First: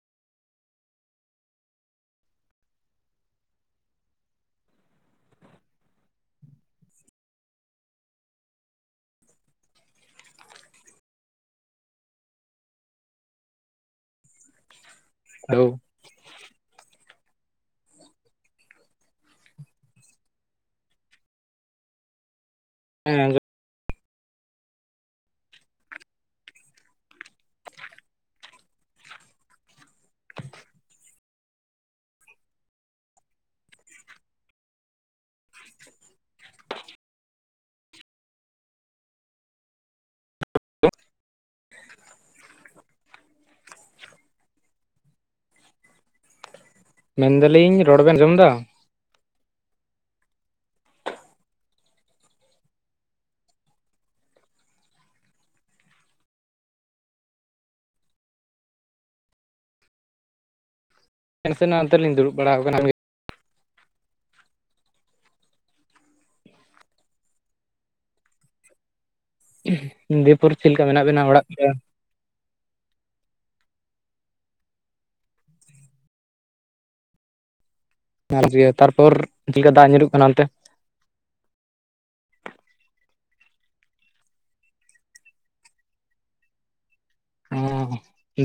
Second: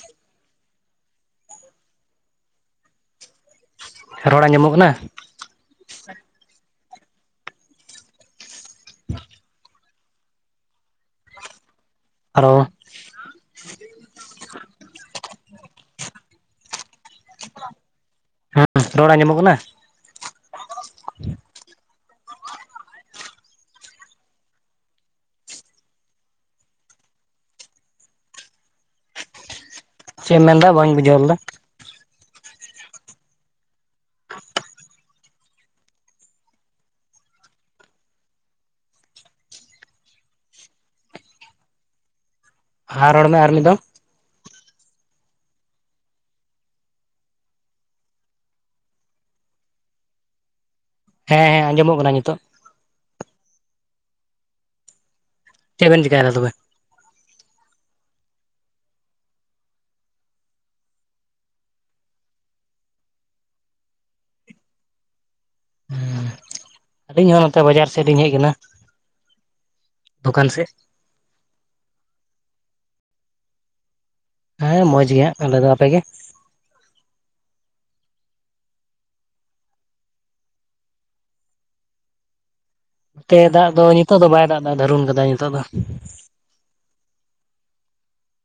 [unintelligible] ᱨᱚᱲ ᱟᱧᱡᱚᱢᱚᱜ ᱠᱟᱱᱟ? ᱟᱨᱚ ᱦᱳ ᱦᱮᱸ ᱨᱚᱲ ᱟᱸᱡᱚᱢᱚᱜ ᱠᱟᱱᱟ᱾ ᱦᱮᱸ ᱪᱮᱫ ᱮᱢ ᱢᱮᱱᱫᱟ ᱵᱟᱹᱧ ᱵᱩᱡᱷᱟᱹᱣ ᱞᱮᱫᱟ ᱦᱟ ᱨᱚᱲ ᱢᱮ ᱟᱨ ᱢᱤᱫ ᱫᱚ ᱢᱮᱱᱫᱟᱞᱤᱧ ᱨᱚᱲ ᱵᱮᱱ ᱟᱸᱡᱚᱢ ᱫᱟ ᱦᱮᱸ ᱦᱮᱸ ᱟᱸᱡᱚᱢᱚᱜ ᱠᱟᱱᱟ ᱱᱤᱛᱚᱜ ᱪᱮᱫ ᱵᱮᱱ ᱪᱤᱠᱟᱭᱫᱟ ᱛᱚᱵᱮ ᱱᱟᱥᱮᱱᱟᱜ ᱱᱟᱛᱮ ᱞᱤᱧ ᱫᱩᱲᱩᱵ ᱵᱟᱲᱟ ᱟᱠᱟᱱᱟ ᱦᱮᱸ ᱟᱹᱞᱤᱧ ᱦᱚᱸ ᱱᱚᱛᱮ ᱵᱟᱡᱟᱨ ᱥᱮᱫ ᱞᱤᱧ ᱦᱮᱡ ᱟᱠᱟᱱᱟ᱾ ᱫᱚᱠᱟᱱ ᱫᱤᱭᱟᱹᱯᱚᱨᱮ ᱥᱮᱫ ᱪᱮᱫ ᱞᱮᱠᱟ ᱢᱮᱱᱟᱜ ᱵᱤᱱᱟ ᱚᱲᱟᱜ ᱠᱚ ᱦᱮᱸ ᱢᱚᱡᱽ ᱜᱮ ᱦᱟᱜ ᱟᱞᱮ ᱫᱚ ᱟᱯᱮᱜ ᱜᱮ ᱟᱨ ᱛᱟᱨᱯᱚᱨ ᱪᱮᱫᱠᱟ ᱫᱟᱜ ᱧᱩᱨᱩᱜ ᱠᱟᱱᱟ ᱚᱱᱛᱮ ᱛᱮ ᱫᱟᱜ ᱫᱚ ᱱᱤᱛᱚᱜ ᱫᱚ ᱵᱟᱭ ᱫᱟᱜ ᱮᱫᱟ ᱫᱟᱹᱨᱩᱱ ᱠᱟᱫᱟᱭ ᱱᱤᱛᱚᱜ ᱫᱚ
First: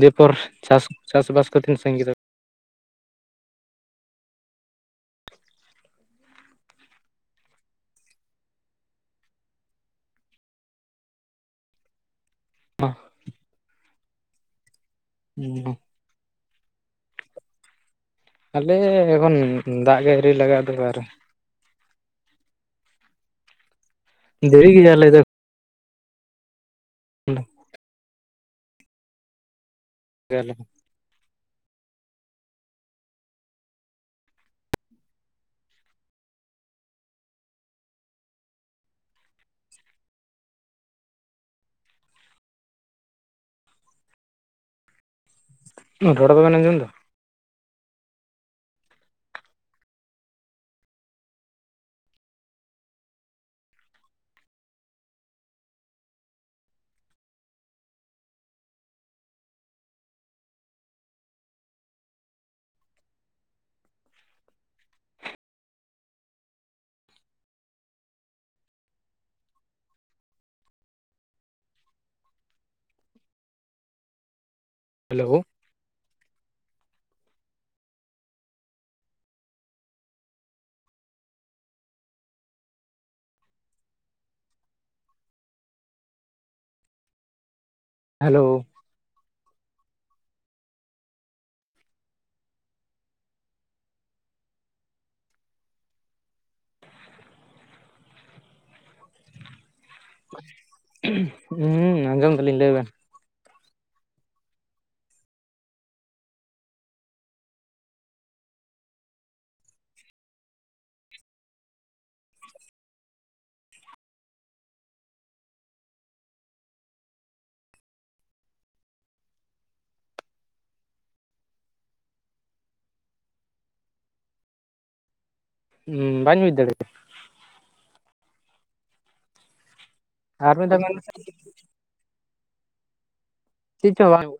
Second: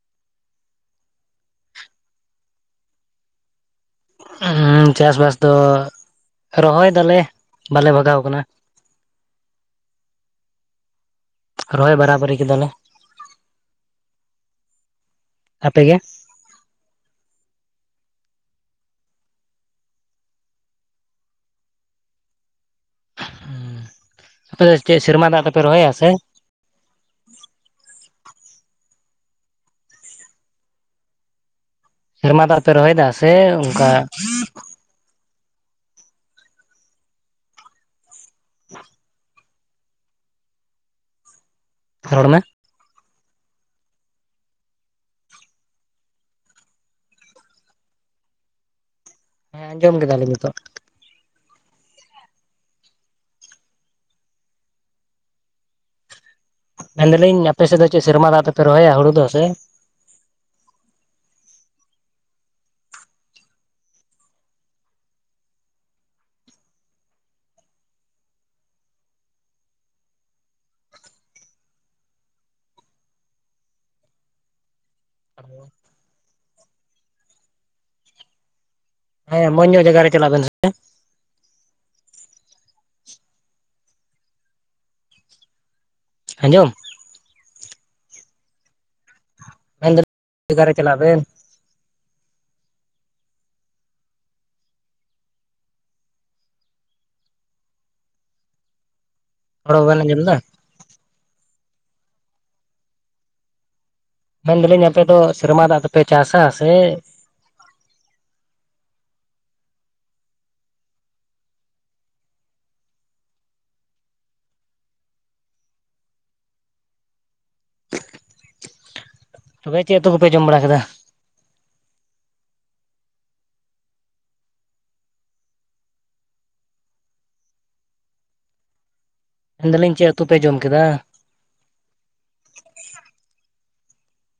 ᱫᱤᱭᱟᱹᱯᱚᱨ ᱪᱟᱥ ᱪᱟᱥ ᱵᱟᱥ ᱠᱚᱧ ᱥᱟᱺᱜᱤᱧ ᱠᱮᱫᱟᱯᱮ ᱪᱟᱥ ᱵᱟᱥ ᱫᱚ ᱨᱚᱦᱚᱭ ᱫᱟᱞᱮ ᱵᱟᱞᱮ ᱵᱷᱟᱜᱟᱣ ᱟᱠᱟᱱᱟ ᱨᱚᱦᱚᱭ ᱵᱟᱨᱟᱵᱟᱨᱤ ᱠᱮᱫᱟᱞᱮ [unintelligible] ᱦᱩᱸ [unintelligible] ᱟᱯᱮᱜᱮ ᱟᱞᱮ ᱮᱠᱷᱚᱱ ᱫᱟᱜ ᱜᱮ ᱟᱹᱣᱨᱤ ᱞᱟᱜᱟᱜ [unintelligible] ᱦᱩ ᱟᱯᱮ ᱫᱮᱨᱤ ᱫᱚ ᱪᱮᱫ ᱜᱮᱭᱟᱞᱮ ᱥᱮᱨᱢᱟ ᱫᱟᱜ ᱛᱮᱯᱮ ᱨᱚᱦᱚᱭᱟ ᱥᱮ [unintelligible] ᱜᱮᱭᱟᱞᱮ ᱥᱮᱨᱢᱟ ᱫᱟᱜ ᱯᱮ ᱨᱚᱦᱚᱭ ᱫᱟ ᱥᱮ ᱚᱱᱠᱟ [unintelligible] ᱨᱚᱲ ᱢᱮ ᱨᱚᱲ ᱫᱚᱵᱮᱱ ᱟᱸᱡᱚᱢ ᱫᱟ ᱦᱮᱸ ᱟᱸᱡᱚᱢ ᱠᱮᱫᱟᱞᱤᱧ ᱱᱤᱛᱚᱜ ᱢᱮᱱᱫᱟᱞᱤᱧ ᱟᱯᱮ ᱥᱮᱫ ᱫᱚ ᱪᱮᱫ ᱥᱮᱨᱢᱟ ᱫᱟᱜ ᱛᱮᱯᱮ ᱨᱚᱦᱚᱭᱟ ᱦᱩᱲᱩ ᱫᱚ ᱥᱮ ᱦᱮᱞᱳ [unintelligible] ᱦᱮᱸ ᱢᱚᱸᱡᱽ ᱧᱚᱜ ᱡᱟᱭᱜᱟ ᱨᱮ ᱪᱟᱞᱟᱜ ᱵᱮᱱ ᱟᱸᱡᱚᱢ ᱦᱮᱞᱳ ᱢᱮᱱ ᱡᱟᱭᱜᱟ ᱨᱮ ᱪᱟᱞᱟᱜ ᱵᱮᱱ ᱨᱚᱲ ᱵᱟᱵᱮᱱ ᱟᱡᱚᱢᱫᱟ ᱦᱮᱸ ᱟᱸᱡᱚᱢ ᱫᱟᱞᱤᱧ ᱞᱟᱹᱭ ᱵᱮᱱ ᱢᱮᱱᱫᱟᱞᱤᱧ ᱟᱯᱮ ᱫᱚ ᱥᱮᱨᱢᱟ ᱫᱟᱜ ᱫᱚᱯᱮ ᱪᱟᱥᱟ ᱥᱮ ᱛᱚᱵᱮ ᱪᱮᱫ ᱩᱛᱳ ᱠᱚᱯᱮ ᱡᱚᱢ ᱵᱟᱲᱟ ᱠᱮᱫᱟ ᱵᱟᱹᱧ ᱵᱩᱡᱽ ᱫᱟᱲᱮᱣᱫᱟ ᱢᱮᱱ ᱫᱟᱞᱤᱧ ᱟᱨ ᱢᱤᱫ ᱫᱷᱟᱣ ᱢᱮᱱ ᱢᱮᱥᱮ ᱪᱮᱫ ᱪᱚ ᱵᱟᱝ ᱟᱡᱚᱢᱚᱜ [unintelligible]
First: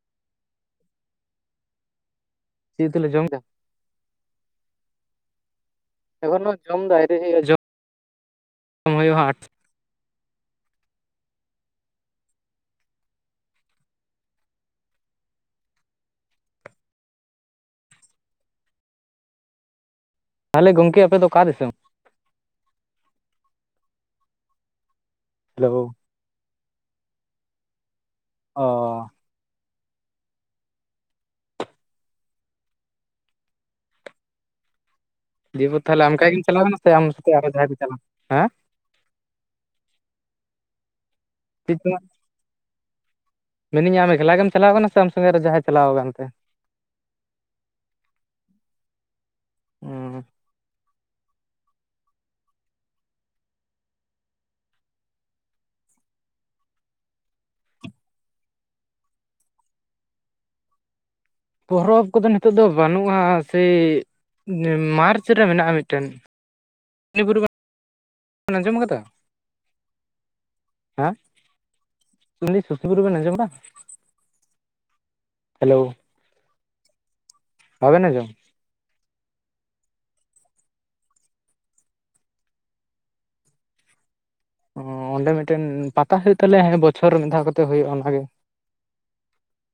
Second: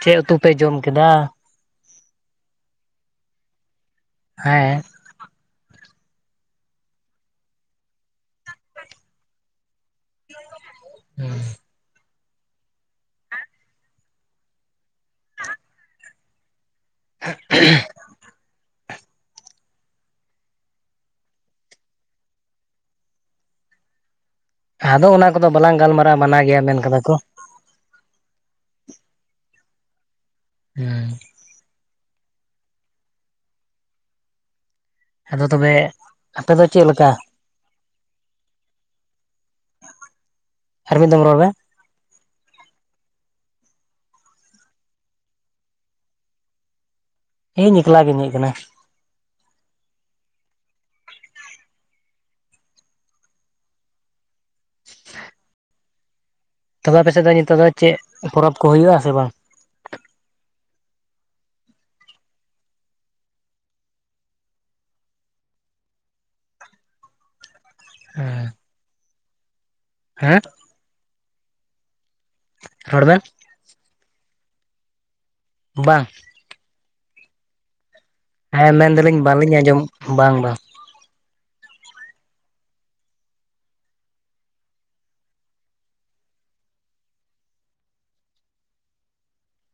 ᱪᱮᱫ ᱩᱛᱩ ᱯᱮ ᱡᱚᱢ ᱠᱮᱫᱟ ᱪᱮᱫ ᱩᱛᱩᱞᱮ ᱡᱚᱢ ᱠᱮᱫᱟ ᱦᱮᱸ ᱮᱠᱷᱚᱱ ᱫᱚ ᱡᱚᱢ ᱫᱚ ᱟᱹᱣᱨᱤ ᱦᱩᱭᱩᱜ ᱟ ᱡᱚᱢ ᱦᱩᱭᱩᱜᱼᱟ ᱟᱴ [unintelligible] ᱦᱩᱸ [inaudible] ᱛᱟᱦᱚᱞᱮ ᱜᱚᱢᱠᱮ ᱟᱯᱮ ᱚᱠᱟ ᱫᱤᱥᱚᱢ ᱟᱫᱚ ᱚᱱᱟ ᱠᱚᱫᱚ ᱵᱟᱞᱟᱝ ᱦᱮᱞᱳ ᱜᱟᱞᱢᱟᱨᱟᱼᱟ ᱢᱟᱱᱟ ᱜᱮᱭᱟ ᱢᱮᱱ ᱠᱟᱫᱟ ᱠᱚ ᱚ ᱦᱩᱸ ᱟᱫᱚ ᱫᱤᱭᱟ ᱛᱚᱵᱮ ᱯᱚᱨ ᱛᱟᱦᱚᱞᱮ ᱟᱢ ᱮᱠᱞᱟ ᱜᱮᱢ ᱟᱯᱮ ᱫᱚ ᱪᱟᱞᱟᱣᱱᱟ ᱪᱮᱫ ᱥᱮ ᱟᱢ ᱞᱮᱠᱟ ᱥᱟᱶᱛᱮ ᱟᱨᱚ ᱡᱟᱦᱟᱸᱭ ᱯᱮ ᱪᱟᱞᱟᱜᱼᱟ ᱦᱟ ᱟᱨ ᱢᱤᱫ ᱫᱷᱟᱢ ᱨᱚᱲ ᱢᱮ [unintelligible] ᱢᱮᱱᱤᱹᱧ ᱟᱢ ᱮᱠᱞᱟ ᱜᱮᱢ ᱪᱟᱞᱟᱣ ᱠᱟᱱᱟ ᱥᱮ ᱟᱢ ᱥᱚᱸᱜᱮᱨᱮ ᱡᱟᱦᱟᱸᱭ ᱪᱟᱞᱟᱣ ᱟᱠᱟᱱᱛᱮ ᱤᱧ ᱮᱠᱞᱟ ᱜᱮᱤᱧ ᱦᱮᱡ ᱟᱠᱟᱱᱟ ᱚᱸ ᱛᱚᱵᱮ ᱟᱯᱮᱥᱮᱫ ᱫᱚ ᱧᱤᱛᱚᱜ ᱫᱚ ᱪᱮᱫ ᱯᱚᱨᱚᱵᱽ ᱠᱚ ᱦᱩᱭᱩᱜ ᱟ ᱥᱮ ᱵᱟᱝ ᱯᱚᱨᱚᱵᱽ ᱠᱚᱫᱚ ᱱᱤᱛᱚᱜ ᱫᱚ ᱵᱟᱹᱱᱩᱜᱼᱟ ᱥᱮ ᱢᱟᱨᱪ ᱨᱮ ᱢᱮᱱᱟᱜᱼᱟ ᱢᱤᱫᱴᱮᱱ [unintelligible] [unintelligible] ᱟᱸᱡᱚᱢ ᱠᱟᱫᱟ ᱦᱮᱸ ᱦᱮᱸ ᱩᱱᱤ [unintelligible] ᱵᱮᱱ ᱟᱸᱡᱚᱢᱟ ᱵᱟᱝ ᱵᱟᱝᱵᱮᱱ ᱟᱸᱡᱚᱢ ᱦᱮᱸ ᱢᱮᱱᱫᱟᱞᱤᱧ ᱵᱟᱞᱤᱧ ᱟᱸᱡᱚᱢ ᱵᱟᱝ ᱵᱟᱝ ᱚ ᱚᱸᱰᱮ ᱢᱤᱫᱴᱮᱱ ᱯᱟᱛᱟ ᱦᱩᱭᱩᱜ ᱛᱟᱞᱮᱭᱟ ᱦᱟᱱᱮ ᱵᱚᱪᱷᱚᱨ ᱨᱮ ᱢᱤᱫ ᱫᱷᱟᱣ ᱠᱟᱛᱮ ᱦᱩᱭᱩᱜᱼᱟ ᱚᱱᱟ ᱜᱮ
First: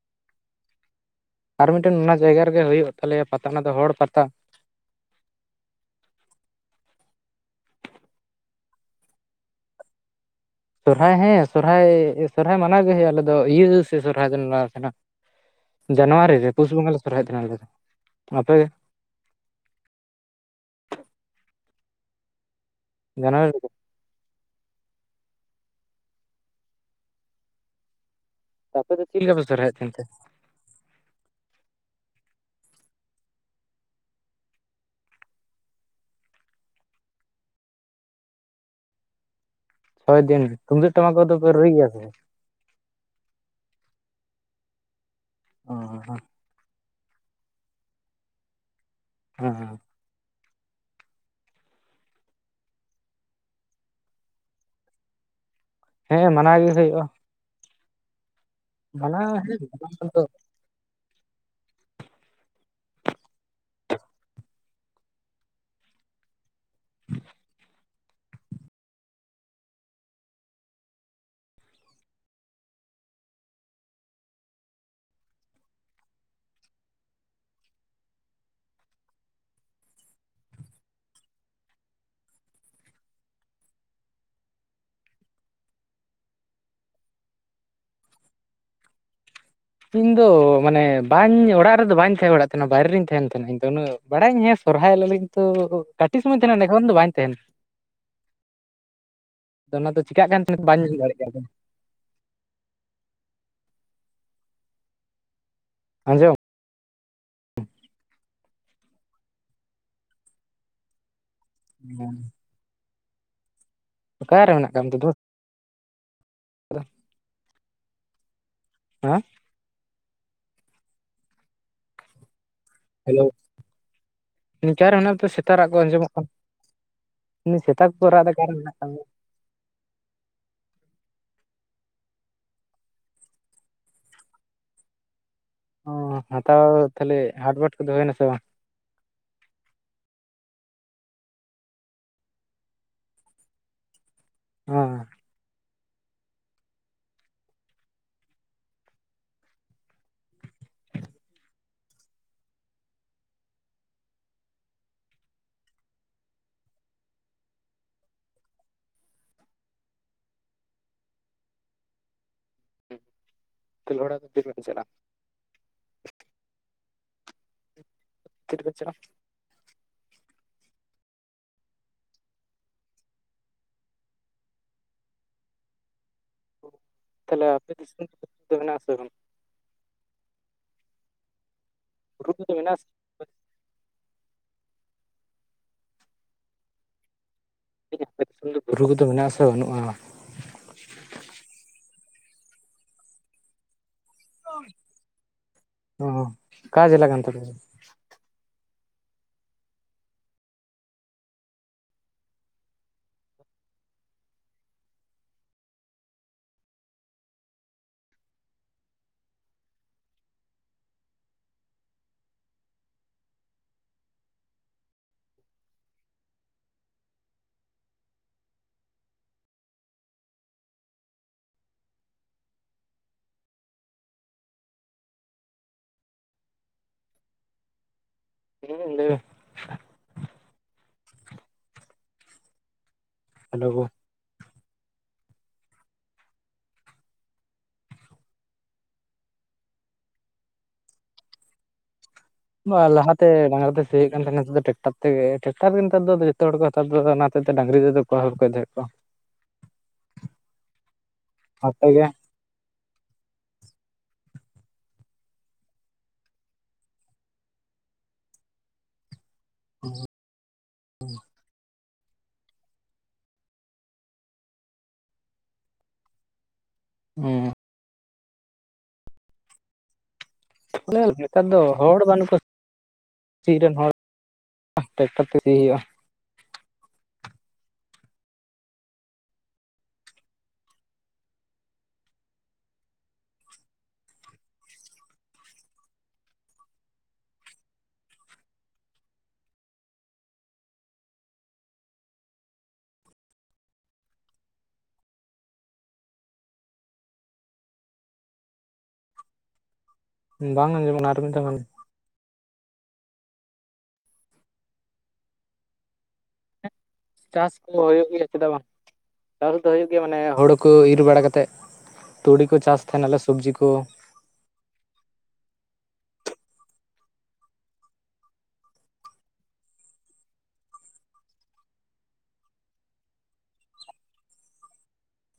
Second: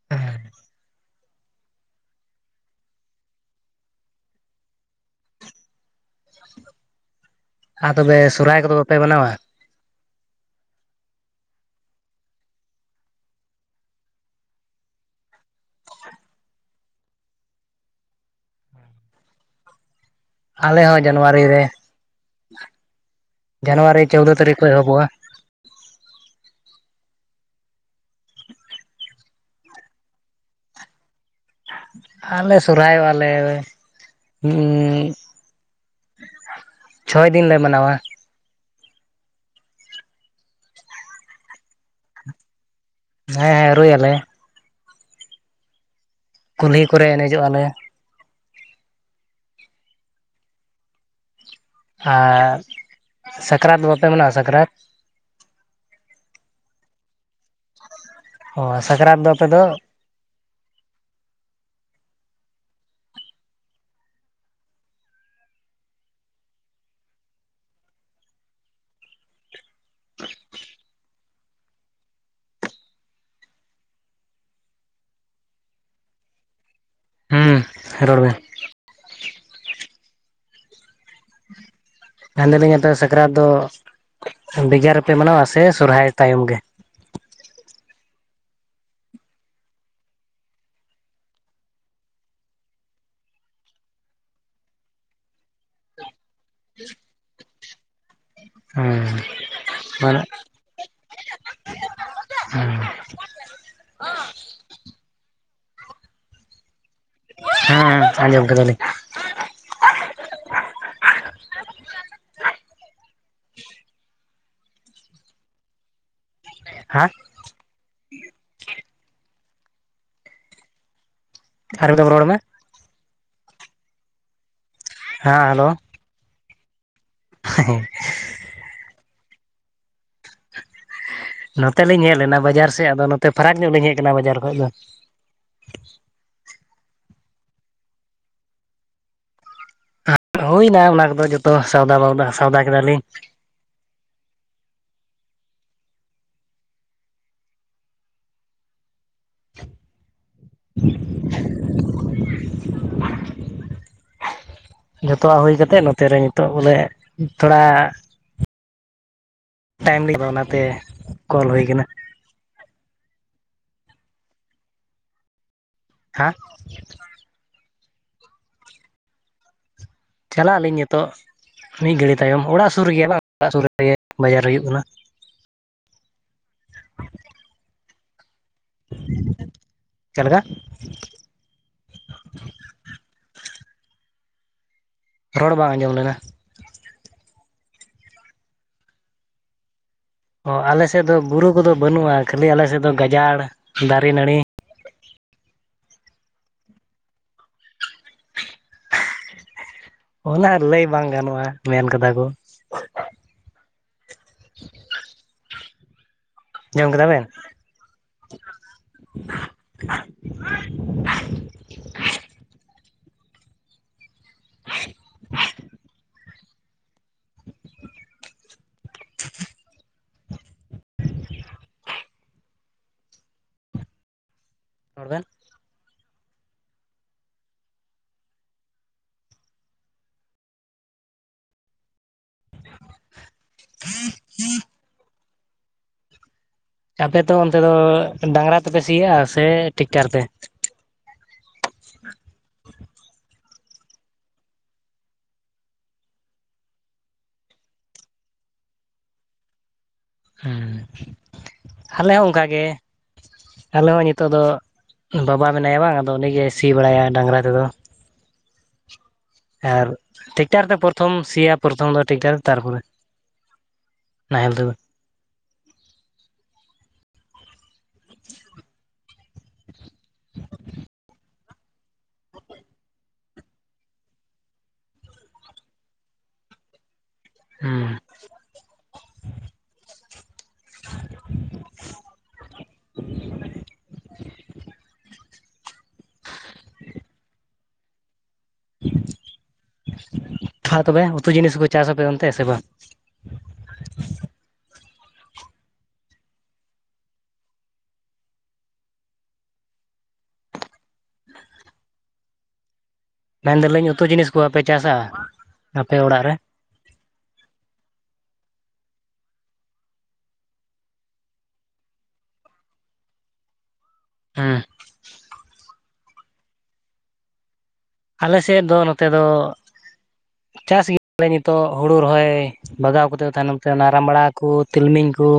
[unintelligible] ᱟᱨ ᱢᱤᱫᱴᱮᱱ ᱚᱱᱟ ᱡᱟᱭᱜᱟ ᱨᱮᱜᱮ ᱦᱩᱭᱩᱜ ᱛᱟᱞᱮᱭᱟ ᱯᱟᱛᱟ ᱚᱱᱟ ᱫᱚ ᱦᱚᱲ ᱯᱟᱛᱟ ᱟᱨ ᱛᱚᱵᱮ ᱥᱚᱦᱚᱨᱟᱭ ᱠᱚᱫᱚ ᱵᱟᱯᱮ ᱢᱟᱱᱟᱣᱟ ᱥᱚᱨᱦᱟᱭ ᱦᱮᱸ ᱥᱚᱨᱦᱟᱭ ᱥᱚᱨᱦᱟᱭ ᱢᱟᱱᱟᱣ ᱜᱮ ᱦᱩᱭᱩᱜᱼᱟ ᱟᱞᱮ ᱫᱚ ᱤᱭᱟᱹ ᱥᱮ ᱥᱚᱨᱦᱟᱭ ᱫᱚᱞᱮ ᱢᱟᱱᱟᱣ ᱥᱮᱱᱟ ᱡᱟᱱᱩᱣᱟᱨᱤ ᱨᱮ ᱯᱩᱥ ᱵᱚᱸᱜᱟ ᱞᱮ ᱥᱚᱨᱦᱟᱭᱮᱫ ᱛᱟᱦᱮᱱᱟ ᱟᱞᱮᱫᱚ ᱟᱯᱮᱜᱮ ᱟᱞᱮ ᱦᱚᱸ ᱡᱟᱱᱣᱟᱨᱤ ᱨᱮ ᱡᱟᱱᱚᱣᱟᱨᱤ ᱡᱟᱱᱣᱟᱨᱤ ᱪᱳᱫᱫᱳ ᱛᱟᱹᱨᱤᱠᱷ ᱠᱷᱚᱡᱽ ᱮᱦᱚᱵᱚᱜᱼᱟ ᱟᱯᱮ ᱫᱚ ᱪᱮᱫ ᱞᱮᱠᱟᱯᱮ ᱥᱚᱨᱦᱟᱭ ᱛᱟᱦᱮᱸᱱ ᱛᱮ ᱟᱞᱮ ᱥᱚᱨᱦᱟᱭᱚᱜᱼᱟᱞᱮ ᱪᱷᱚᱭ ᱫᱤᱱ ᱞᱮ ᱢᱟᱱᱟᱣᱟ ᱪᱷᱚᱭ ᱫᱤᱱ ᱛᱩᱢᱫᱟᱹᱜ ᱴᱟᱢᱟᱠ ᱠᱚ ᱫᱚ ᱯᱮ ᱨᱩᱭ ᱜᱮᱭᱟ ᱥᱮ ᱦᱮᱸ ᱦᱮᱸ ᱨᱩᱭ ᱟᱞᱮ ᱚ ᱠᱩᱞᱦᱤ ᱠᱚᱨᱮ ᱮᱱᱮᱡᱚᱜ ᱟᱞᱮ ᱦᱮᱸ ᱦᱮᱸ ᱟᱨ ᱥᱟᱠᱨᱟᱛ ᱵᱟᱯᱮ ᱢᱮᱱᱟ ᱥᱟᱠᱨᱟᱛ ᱦᱮᱸ ᱢᱟᱱᱟ ᱜᱮ ᱦᱩᱭᱩᱜᱼᱟ ᱚ ᱥᱟᱠᱨᱟᱛ ᱫᱚ ᱢᱟᱱᱟᱣ ᱦᱮᱸ ᱟᱯᱮᱫᱚ [unintelligible] ᱦᱩᱸ ᱨᱚᱲ ᱢᱮ ᱟᱯᱮ ᱥᱟᱠᱨᱟᱛ ᱫᱚ ᱵᱮᱜᱟᱨ ᱨᱮᱯᱮ ᱢᱟᱱᱟᱣᱟ ᱥᱮ ᱥᱚᱨᱦᱟᱭ ᱛᱟᱭᱚᱢ ᱜᱮ ᱤᱧ ᱫᱚ ᱢᱟᱱᱮ ᱵᱟᱹᱧ ᱚᱲᱟᱜ ᱨᱮᱫᱚ ᱵᱟᱹᱧ ᱛᱟᱦᱮᱸ ᱵᱟᱲᱟᱜ ᱛᱟᱦᱮᱱᱟ ᱵᱟᱭᱨᱮ ᱨᱤᱧ ᱛᱟᱦᱮᱱ ᱛᱟᱦᱮᱱᱟ ᱤᱧ ᱩᱱᱟᱹᱜ ᱵᱟᱲᱟᱭᱟᱹᱧ ᱦᱮᱸ ᱥᱚᱨᱦᱟᱭᱤᱧ ᱛᱚ ᱠᱟᱹᱴᱤᱡ ᱥᱚᱢᱚᱭ ᱛᱟᱦᱮᱱᱟ ᱮᱠᱷᱚᱱ ᱫᱚ ᱵᱟᱝ ᱛᱟᱦᱮᱱᱟ [unintelligible] ᱟᱫᱚ ᱚᱱᱟ ᱫᱚ ᱢᱟᱱᱮ ᱪᱮᱠᱟᱜ ᱠᱟᱱ ᱛᱟᱦᱮᱸ ᱵᱟᱧ ᱧᱮᱞ ᱫᱟᱲᱮᱭᱟᱜ [unintelligible] ᱟᱸᱡᱚ ᱦᱟᱸ ᱟᱸᱡᱚᱢ ᱠᱮᱫᱟᱞᱤᱧ ᱦᱮᱸ ᱚᱠᱟᱨᱮ ᱢᱮᱱᱟᱜ ᱠᱟᱜ ᱢᱮᱱᱛᱮ ᱫᱩ ᱦᱮᱸ ᱦᱮᱸ ᱟᱨᱡᱤᱫ ᱫᱷᱟᱣ ᱨᱚᱲ ᱢᱮ ᱦᱮᱞᱳ ᱚᱠᱟ ᱨᱮ ᱦᱮᱱᱟᱜ ᱯᱮᱭᱟ ᱦᱮᱸ ᱥᱮᱛᱟ ᱦᱮᱞᱳ ᱨᱟᱜ ᱠᱚ ᱟᱸᱡᱚᱢᱚᱜ ᱠᱟᱱᱟ ᱤᱧ ᱥᱮᱛᱟ ᱠᱚ ᱠᱚ ᱨᱟᱜ ᱮᱫᱟ ᱚᱠᱟᱨᱮ ᱢᱮᱱᱟᱜ ᱠᱟᱜ ᱢᱮᱭᱟ ᱱᱚᱛᱮ ᱞᱤᱧ ᱦᱮᱡ ᱞᱮᱱᱟ ᱵᱟᱡᱟᱨ ᱥᱮᱫ ᱟᱫᱚ ᱱᱚᱛᱮ ᱯᱷᱟᱨᱟᱠ ᱧᱚᱜ ᱞᱤᱧ ᱦᱮᱡ ᱟᱠᱟᱱᱟ ᱵᱟᱡᱟᱨ ᱠᱷᱚᱡ ᱫᱚ ᱚ ᱦᱟᱛᱟᱣ ᱛᱟᱦᱞᱮ ᱦᱟᱴ ᱵᱟᱴ ᱠᱚ ᱫᱚ ᱦᱩᱭᱱᱟ ᱥᱮ ᱵᱟᱝ ᱦᱩᱭᱱᱟ ᱚᱱᱟ ᱠᱚᱫᱚ ᱡᱚᱛᱚ ᱥᱣᱫᱟ ᱵᱟᱣᱫᱟ ᱥᱟᱣᱫᱟ ᱠᱮᱫᱟᱞᱤᱧ ᱦᱮᱸ᱾ [inaudible] ᱡᱷᱚᱛᱚᱣᱟᱜ ᱦᱩᱭ ᱠᱟᱛᱮ ᱱᱚᱛᱮ ᱨᱮ ᱱᱤᱛᱚᱜ ᱵᱚᱞᱮ ᱛᱷᱚᱲᱟ ᱴᱟᱭᱤᱢ ᱞᱤᱧ ᱧᱟᱢᱟ ᱚᱱᱟᱛᱮ ᱠᱚᱞ ᱦᱩᱭ ᱠᱟᱱᱟ ᱛᱟᱦᱞᱮ ᱚᱲᱟᱜ ᱫᱚ ᱛᱤᱨᱮ ᱵᱮᱱ ᱪᱟᱞᱟᱜᱼᱟ ᱦᱮᱸ ᱛᱤ ᱨᱤᱵᱤᱱ ᱪᱟᱞᱟᱜᱼᱟ ᱪᱟᱞᱟᱜ ᱟᱹᱞᱤᱧ ᱱᱤᱛᱚᱜ ᱢᱤᱫ ᱜᱷᱟᱹᱲᱤᱡ ᱛᱟᱭᱚᱢ ᱚᱲᱟᱜ ᱥᱩᱨ ᱨᱮᱜᱮ ᱵᱟᱝ ᱚᱲᱟᱜ ᱥᱩᱨ ᱨᱮᱜᱮ ᱵᱟᱡᱟᱨ ᱦᱩᱭᱩᱜ ᱠᱟᱱᱟ ᱛᱟᱦᱚᱞᱮ ᱟᱯᱮ ᱫᱤᱥᱚᱢ ᱨᱮ ᱫᱚ ᱵᱤᱨ ᱫᱚ ᱢᱮᱱᱟᱜᱼᱟ ᱥᱮ ᱵᱟᱝ ᱪᱮᱫ ᱞᱮᱠᱟ [unintelligible] ᱫᱚ ᱢᱮᱱᱟᱜᱼᱟ ᱥᱮ ᱨᱚᱲ ᱵᱟᱝ ᱟᱸᱡᱚᱢ ᱞᱮᱱᱟ ᱟᱯᱮ ᱫᱤᱥᱚᱢ ᱫᱚ ᱵᱩᱨᱩ ᱠᱚᱫᱚ ᱢᱮᱱᱟᱜᱼᱟ ᱥᱮ ᱵᱟᱹᱱᱩᱜᱼᱟ ᱚ ᱟᱞᱮ ᱥᱮᱫ ᱫᱚ ᱵᱩᱨᱩ ᱠᱚᱫᱚ ᱵᱟᱹᱱᱩᱜᱼᱟ ᱠᱷᱟᱹᱞᱤ ᱟᱞᱮ ᱥᱮᱫ ᱫᱚ ᱜᱟᱡᱟᱲ ᱫᱟᱨᱮ ᱱᱟᱹᱲᱤ ᱚ ᱚᱠᱟ ᱡᱮᱞᱟ ᱠᱟᱱ ᱛᱟᱯᱮᱭᱟ? ᱚᱱᱟ ᱞᱟᱹᱭ ᱵᱟᱝ ᱜᱟᱱᱚᱜᱼᱟ ᱢᱮᱱ ᱠᱟᱫᱟ ᱠᱚ ᱡᱚᱢ ᱠᱮᱫᱟ ᱵᱮᱱ [unintelligible] [unintelligible] [inaudible] ᱨᱚᱲ ᱵᱮᱱ ᱦᱮᱸ ᱦᱟᱞᱳ ᱟᱯᱮ ᱫᱚ ᱚᱱᱛᱮ ᱫᱚ ᱰᱟᱝᱨᱟ ᱛᱮᱯᱮ ᱥᱤ ᱭᱟᱜᱼᱟ ᱥᱮ ᱴᱮᱠᱴᱟᱨ ᱛᱮ ᱵᱟᱸ ᱞᱟᱦᱟᱛᱮ ᱰᱟᱝᱨᱟ ᱫᱚ ᱥᱤ ᱦᱳᱭᱳᱜ ᱠᱟᱱ ᱛᱟᱦᱮᱸᱱᱟ ᱱᱮᱛᱟᱨ ᱫᱚ ᱴᱨᱟᱠᱴᱟᱨ ᱛᱮᱜᱮ ᱴᱨᱟᱠᱴᱟᱨ ᱜᱮ ᱱᱮᱛᱟᱨ ᱫᱚ ᱡᱚᱛᱚ ᱦᱚᱲ ᱠᱚ ᱱᱮᱛᱟᱨ ᱫᱚ ᱚᱱᱟ ᱦᱚᱛᱮᱫ ᱛᱮ ᱰᱟᱝᱨᱤ ᱛᱮᱫᱚ ᱚᱠᱚᱭ ᱦᱚᱲ ᱦᱚᱸ ᱵᱟᱠᱚ ᱫᱚᱦᱚᱭᱮᱫ ᱠᱚᱣᱟ ᱦᱩᱸ ᱟᱯᱮ ᱜᱮ ᱟᱞᱮ ᱦᱚᱸ ᱚᱝᱠᱟ ᱜᱮ ᱟᱞᱮ ᱦᱚᱸ ᱱᱤᱛᱚᱜ ᱫᱚ ᱵᱟᱵᱟ ᱢᱮᱱᱟᱭᱟ ᱵᱟᱝ ᱟᱫᱚ ᱩᱱᱤᱜᱮ ᱥᱤ ᱵᱟᱲᱟᱭᱟᱭ ᱰᱟᱝᱨᱟ ᱛᱮᱫᱚ ᱟᱨ ᱴᱮᱠᱴᱟᱨ ᱛᱮ ᱯᱨᱚᱛᱷᱚᱢ ᱥᱤᱭᱟ ᱯᱨᱚᱛᱷᱚᱢ ᱫᱚ ᱴᱮᱠᱴᱟᱨ ᱛᱟᱨ ᱯᱚᱨᱮ [inaudible] ᱱᱟᱦᱮᱞ ᱛᱮᱫᱚ ᱦᱩᱸ [inaudible] ᱵᱚᱞᱮ ᱱᱮᱛᱟᱨ ᱫᱚ ᱦᱚᱲ ᱵᱟᱹᱱᱩᱜ ᱠᱚᱣᱟ ᱪᱮᱫ ᱨᱮᱱ ᱦᱚᱲ ᱴᱨᱟᱠᱴᱟᱨ ᱛᱮ ᱤᱫᱤᱭ ᱦᱩᱭᱩᱜᱼᱟ ᱦᱩᱸ [unintelligible] [inaudible] ᱛᱷᱟ [inaudible] ᱛᱚᱵᱮ ᱩᱛᱩ ᱡᱤᱱᱤᱥ ᱠᱚ ᱠᱚ ᱪᱟᱥ ᱟ ᱥᱮ ᱚᱱᱛᱮ ᱵᱟᱝ ᱵᱟᱝ ᱟᱸᱡᱚᱢᱚᱜ ᱠᱟᱱᱟ ᱟᱨ ᱢᱤᱫ ᱫᱷᱟᱣ ᱨᱚᱲ ᱢᱮ ᱢᱮᱱ ᱫᱟᱞᱤᱧ ᱩᱛᱩ ᱡᱤᱱᱤᱥ ᱠᱚᱦᱚᱸ ᱯᱮ ᱪᱟᱥᱟ ᱟᱯᱮ ᱚᱲᱟᱜ ᱨᱮ ᱪᱟᱥ ᱠᱚ ᱦᱩᱭᱩᱜ ᱜᱮᱭᱟ ᱪᱮᱫᱟᱜ ᱵᱟᱝ ᱪᱟᱥ ᱫᱚ ᱦᱩᱭᱩᱜ ᱜᱮᱭᱟ ᱢᱟᱱᱮ ᱦᱳᱲᱳ ᱠᱳ ᱤᱨ ᱵᱟᱲᱟ ᱠᱟᱛᱮᱫ ᱛᱩᱲᱤ ᱠᱚ ᱪᱟᱥ ᱛᱟᱦᱮᱱ ᱟᱞᱮ ᱥᱚᱵᱡᱤ ᱠᱚ ᱦᱮᱸ ᱟᱞᱮ ᱥᱮᱫ ᱫᱚ ᱱᱚᱛᱮ ᱫᱚ ᱪᱟᱥ ᱜᱮᱭᱟ ᱞᱮ ᱱᱤᱛᱚᱜ ᱦᱩᱲᱩ ᱨᱚᱦᱚᱭ ᱵᱟᱜᱟᱣ ᱠᱟᱛᱮ ᱛᱟᱭᱱᱚᱢ ᱛᱮ ᱚᱱᱟ ᱨᱟᱢᱵᱲᱟ ᱠᱚ ᱛᱤᱞᱢᱤᱧ ᱠᱚ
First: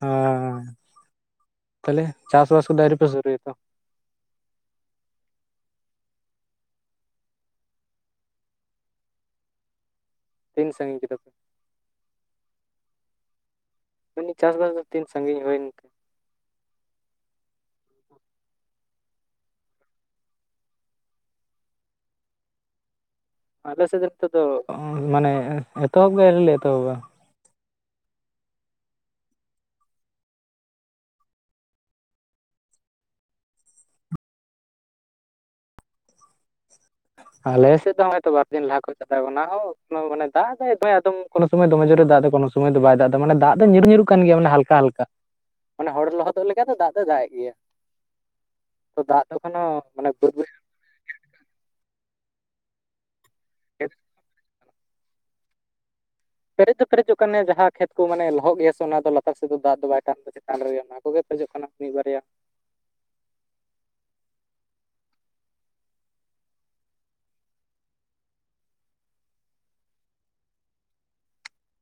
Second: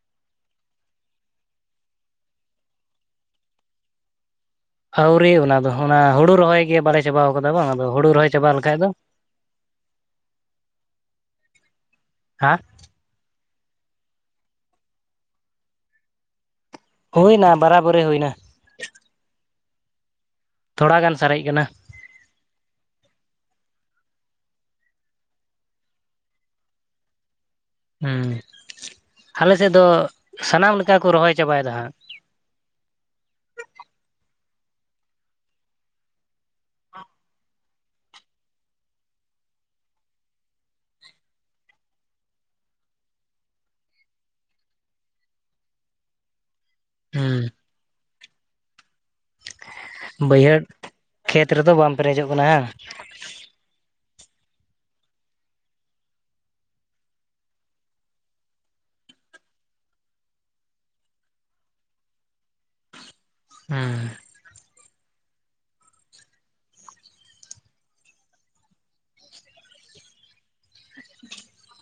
ᱦᱟᱻ ᱛᱟᱞᱦᱮ ᱪᱟᱥ ᱵᱟᱥ ᱠᱚ ᱫᱚ ᱟᱣᱨᱤ ᱯᱮ ᱥᱩᱨᱩᱭᱟᱛᱚ ᱟᱹᱣᱨᱤ ᱚᱱᱟ ᱫᱚ ᱚᱱᱟ ᱦᱩᱲᱩ ᱨᱚᱦᱚᱭ ᱜᱮ ᱵᱟᱞᱮ ᱪᱟᱵᱟᱣ ᱠᱟᱫᱟ ᱵᱟᱝ ᱟᱫᱚ ᱦᱩᱲᱩ ᱨᱚᱦᱚᱭ ᱪᱟᱵᱟ ᱞᱮᱠᱷᱟᱡ ᱫᱚ ᱛᱤᱱ ᱥᱟᱺᱜᱤᱧ ᱠᱮᱫᱟ ᱯᱮ? ᱦᱟᱸ? ᱢᱮᱱᱫᱤᱧ ᱪᱟᱥᱵᱟᱥ ᱫᱚ ᱛᱤᱱ ᱥᱟᱺᱜᱤᱧ ᱦᱩᱭᱮᱱ ᱦᱩᱭᱱᱟ ᱵᱟᱨᱟᱵᱟᱨᱤ ᱦᱩᱭᱱᱟ᱾ ᱛᱷᱚᱲᱟ ᱜᱟᱱ ᱥᱟᱨᱮᱡ ᱠᱟᱱᱟ᱾ ᱟᱞᱮᱥᱮᱡ ᱫᱚ ᱱᱤᱛᱚᱜ ᱫᱚ ᱢᱟᱱᱮ ᱮᱛᱚᱦᱚᱵ ᱜᱮ ᱟᱣᱨᱤ ᱞᱮ ᱮᱛᱚᱦᱚᱵᱟ᱾ ᱦᱮᱸ ᱟᱞᱮᱥᱮᱫ ᱫᱚ ᱥᱟᱱᱟᱢ ᱞᱮᱠᱟ ᱠᱚ ᱨᱚᱦᱚᱭ ᱪᱟᱵᱟᱭᱮᱫᱟ ᱦᱟᱸᱜ᱾ ᱟᱞᱮᱥᱮᱫ ᱫᱚ ᱦᱚᱜᱚᱭ ᱛᱚ ᱵᱟᱨᱫᱤᱱ ᱞᱟᱦᱟ ᱠᱷᱚᱡᱽ ᱪᱟᱞᱟᱜ ᱠᱟᱱᱟ ᱢᱟᱱᱮ ᱫᱟᱜ ᱟᱫᱚᱢ ᱠᱚᱱᱳ ᱥᱚᱢᱚᱭ ᱫᱚᱢᱮ ᱡᱳ ᱨᱮ ᱫᱟᱜ ᱮ ᱠᱳᱱᱳ ᱥᱚᱢᱚᱭ ᱫᱚᱢᱮ ᱡᱳᱨ ᱮ ᱫᱟᱜ ᱮᱫᱟ ᱠᱚᱱᱚ ᱥᱚᱢᱚᱭ ᱫᱚ ᱵᱟᱝ ᱢᱟᱱᱮ ᱫᱟᱜᱽ ᱫᱚ ᱧᱩᱨ ᱧᱩᱨᱩᱜ ᱠᱟᱱ ᱜᱮᱭᱟ ᱢᱟᱱᱮ ᱦᱟᱞᱠᱟ ᱦᱟᱞᱠᱟ᱾ ᱢᱟᱱᱮ ᱦᱚᱲ ᱞᱚᱦᱚᱫᱚᱜ ᱞᱮᱠᱟ ᱫᱚ ᱫᱟᱜ ᱫᱚᱭ ᱫᱟᱜᱮᱫ ᱜᱮᱭᱟ᱾ ᱦᱩᱸ ᱛᱚ ᱫᱟᱜ ᱫᱚ ᱮᱠᱷᱚᱱᱳ ᱢᱟᱱᱮ ᱵᱟᱹᱫᱽ ᱵᱟᱹᱭᱦᱟᱹᱲ ᱠᱷᱮᱛ ᱨᱮᱫᱚ ᱵᱟᱢ ᱯᱮᱨᱮᱡᱚᱜ ᱠᱟᱱᱟ [unintelligible] ᱯᱮᱨᱮᱡ ᱫᱚ ᱯᱮᱨᱮᱡᱚᱜ ᱠᱟᱱᱟ ᱡᱟᱦᱟᱸ ᱠᱷᱮᱛ ᱠᱚ ᱢᱟᱱᱮ ᱞᱚᱦᱚᱫ ᱜᱮᱭᱟ ᱥᱮ ᱚᱱᱟ ᱫᱚ ᱞᱟᱛᱟᱨ ᱥᱮᱫ ᱫᱚ ᱫᱟᱜ ᱫᱚ ᱵᱟᱭ ᱴᱟᱱ ᱪᱮᱛᱟᱱ ᱨᱮᱜᱮ ᱚᱱᱟ ᱠᱚᱜᱮ ᱠᱷᱚᱡᱚᱜ ᱠᱟᱱᱟ ᱢᱤᱫ ᱵᱟᱨᱭᱟ ᱦᱩᱸ᱾ [unintelligible]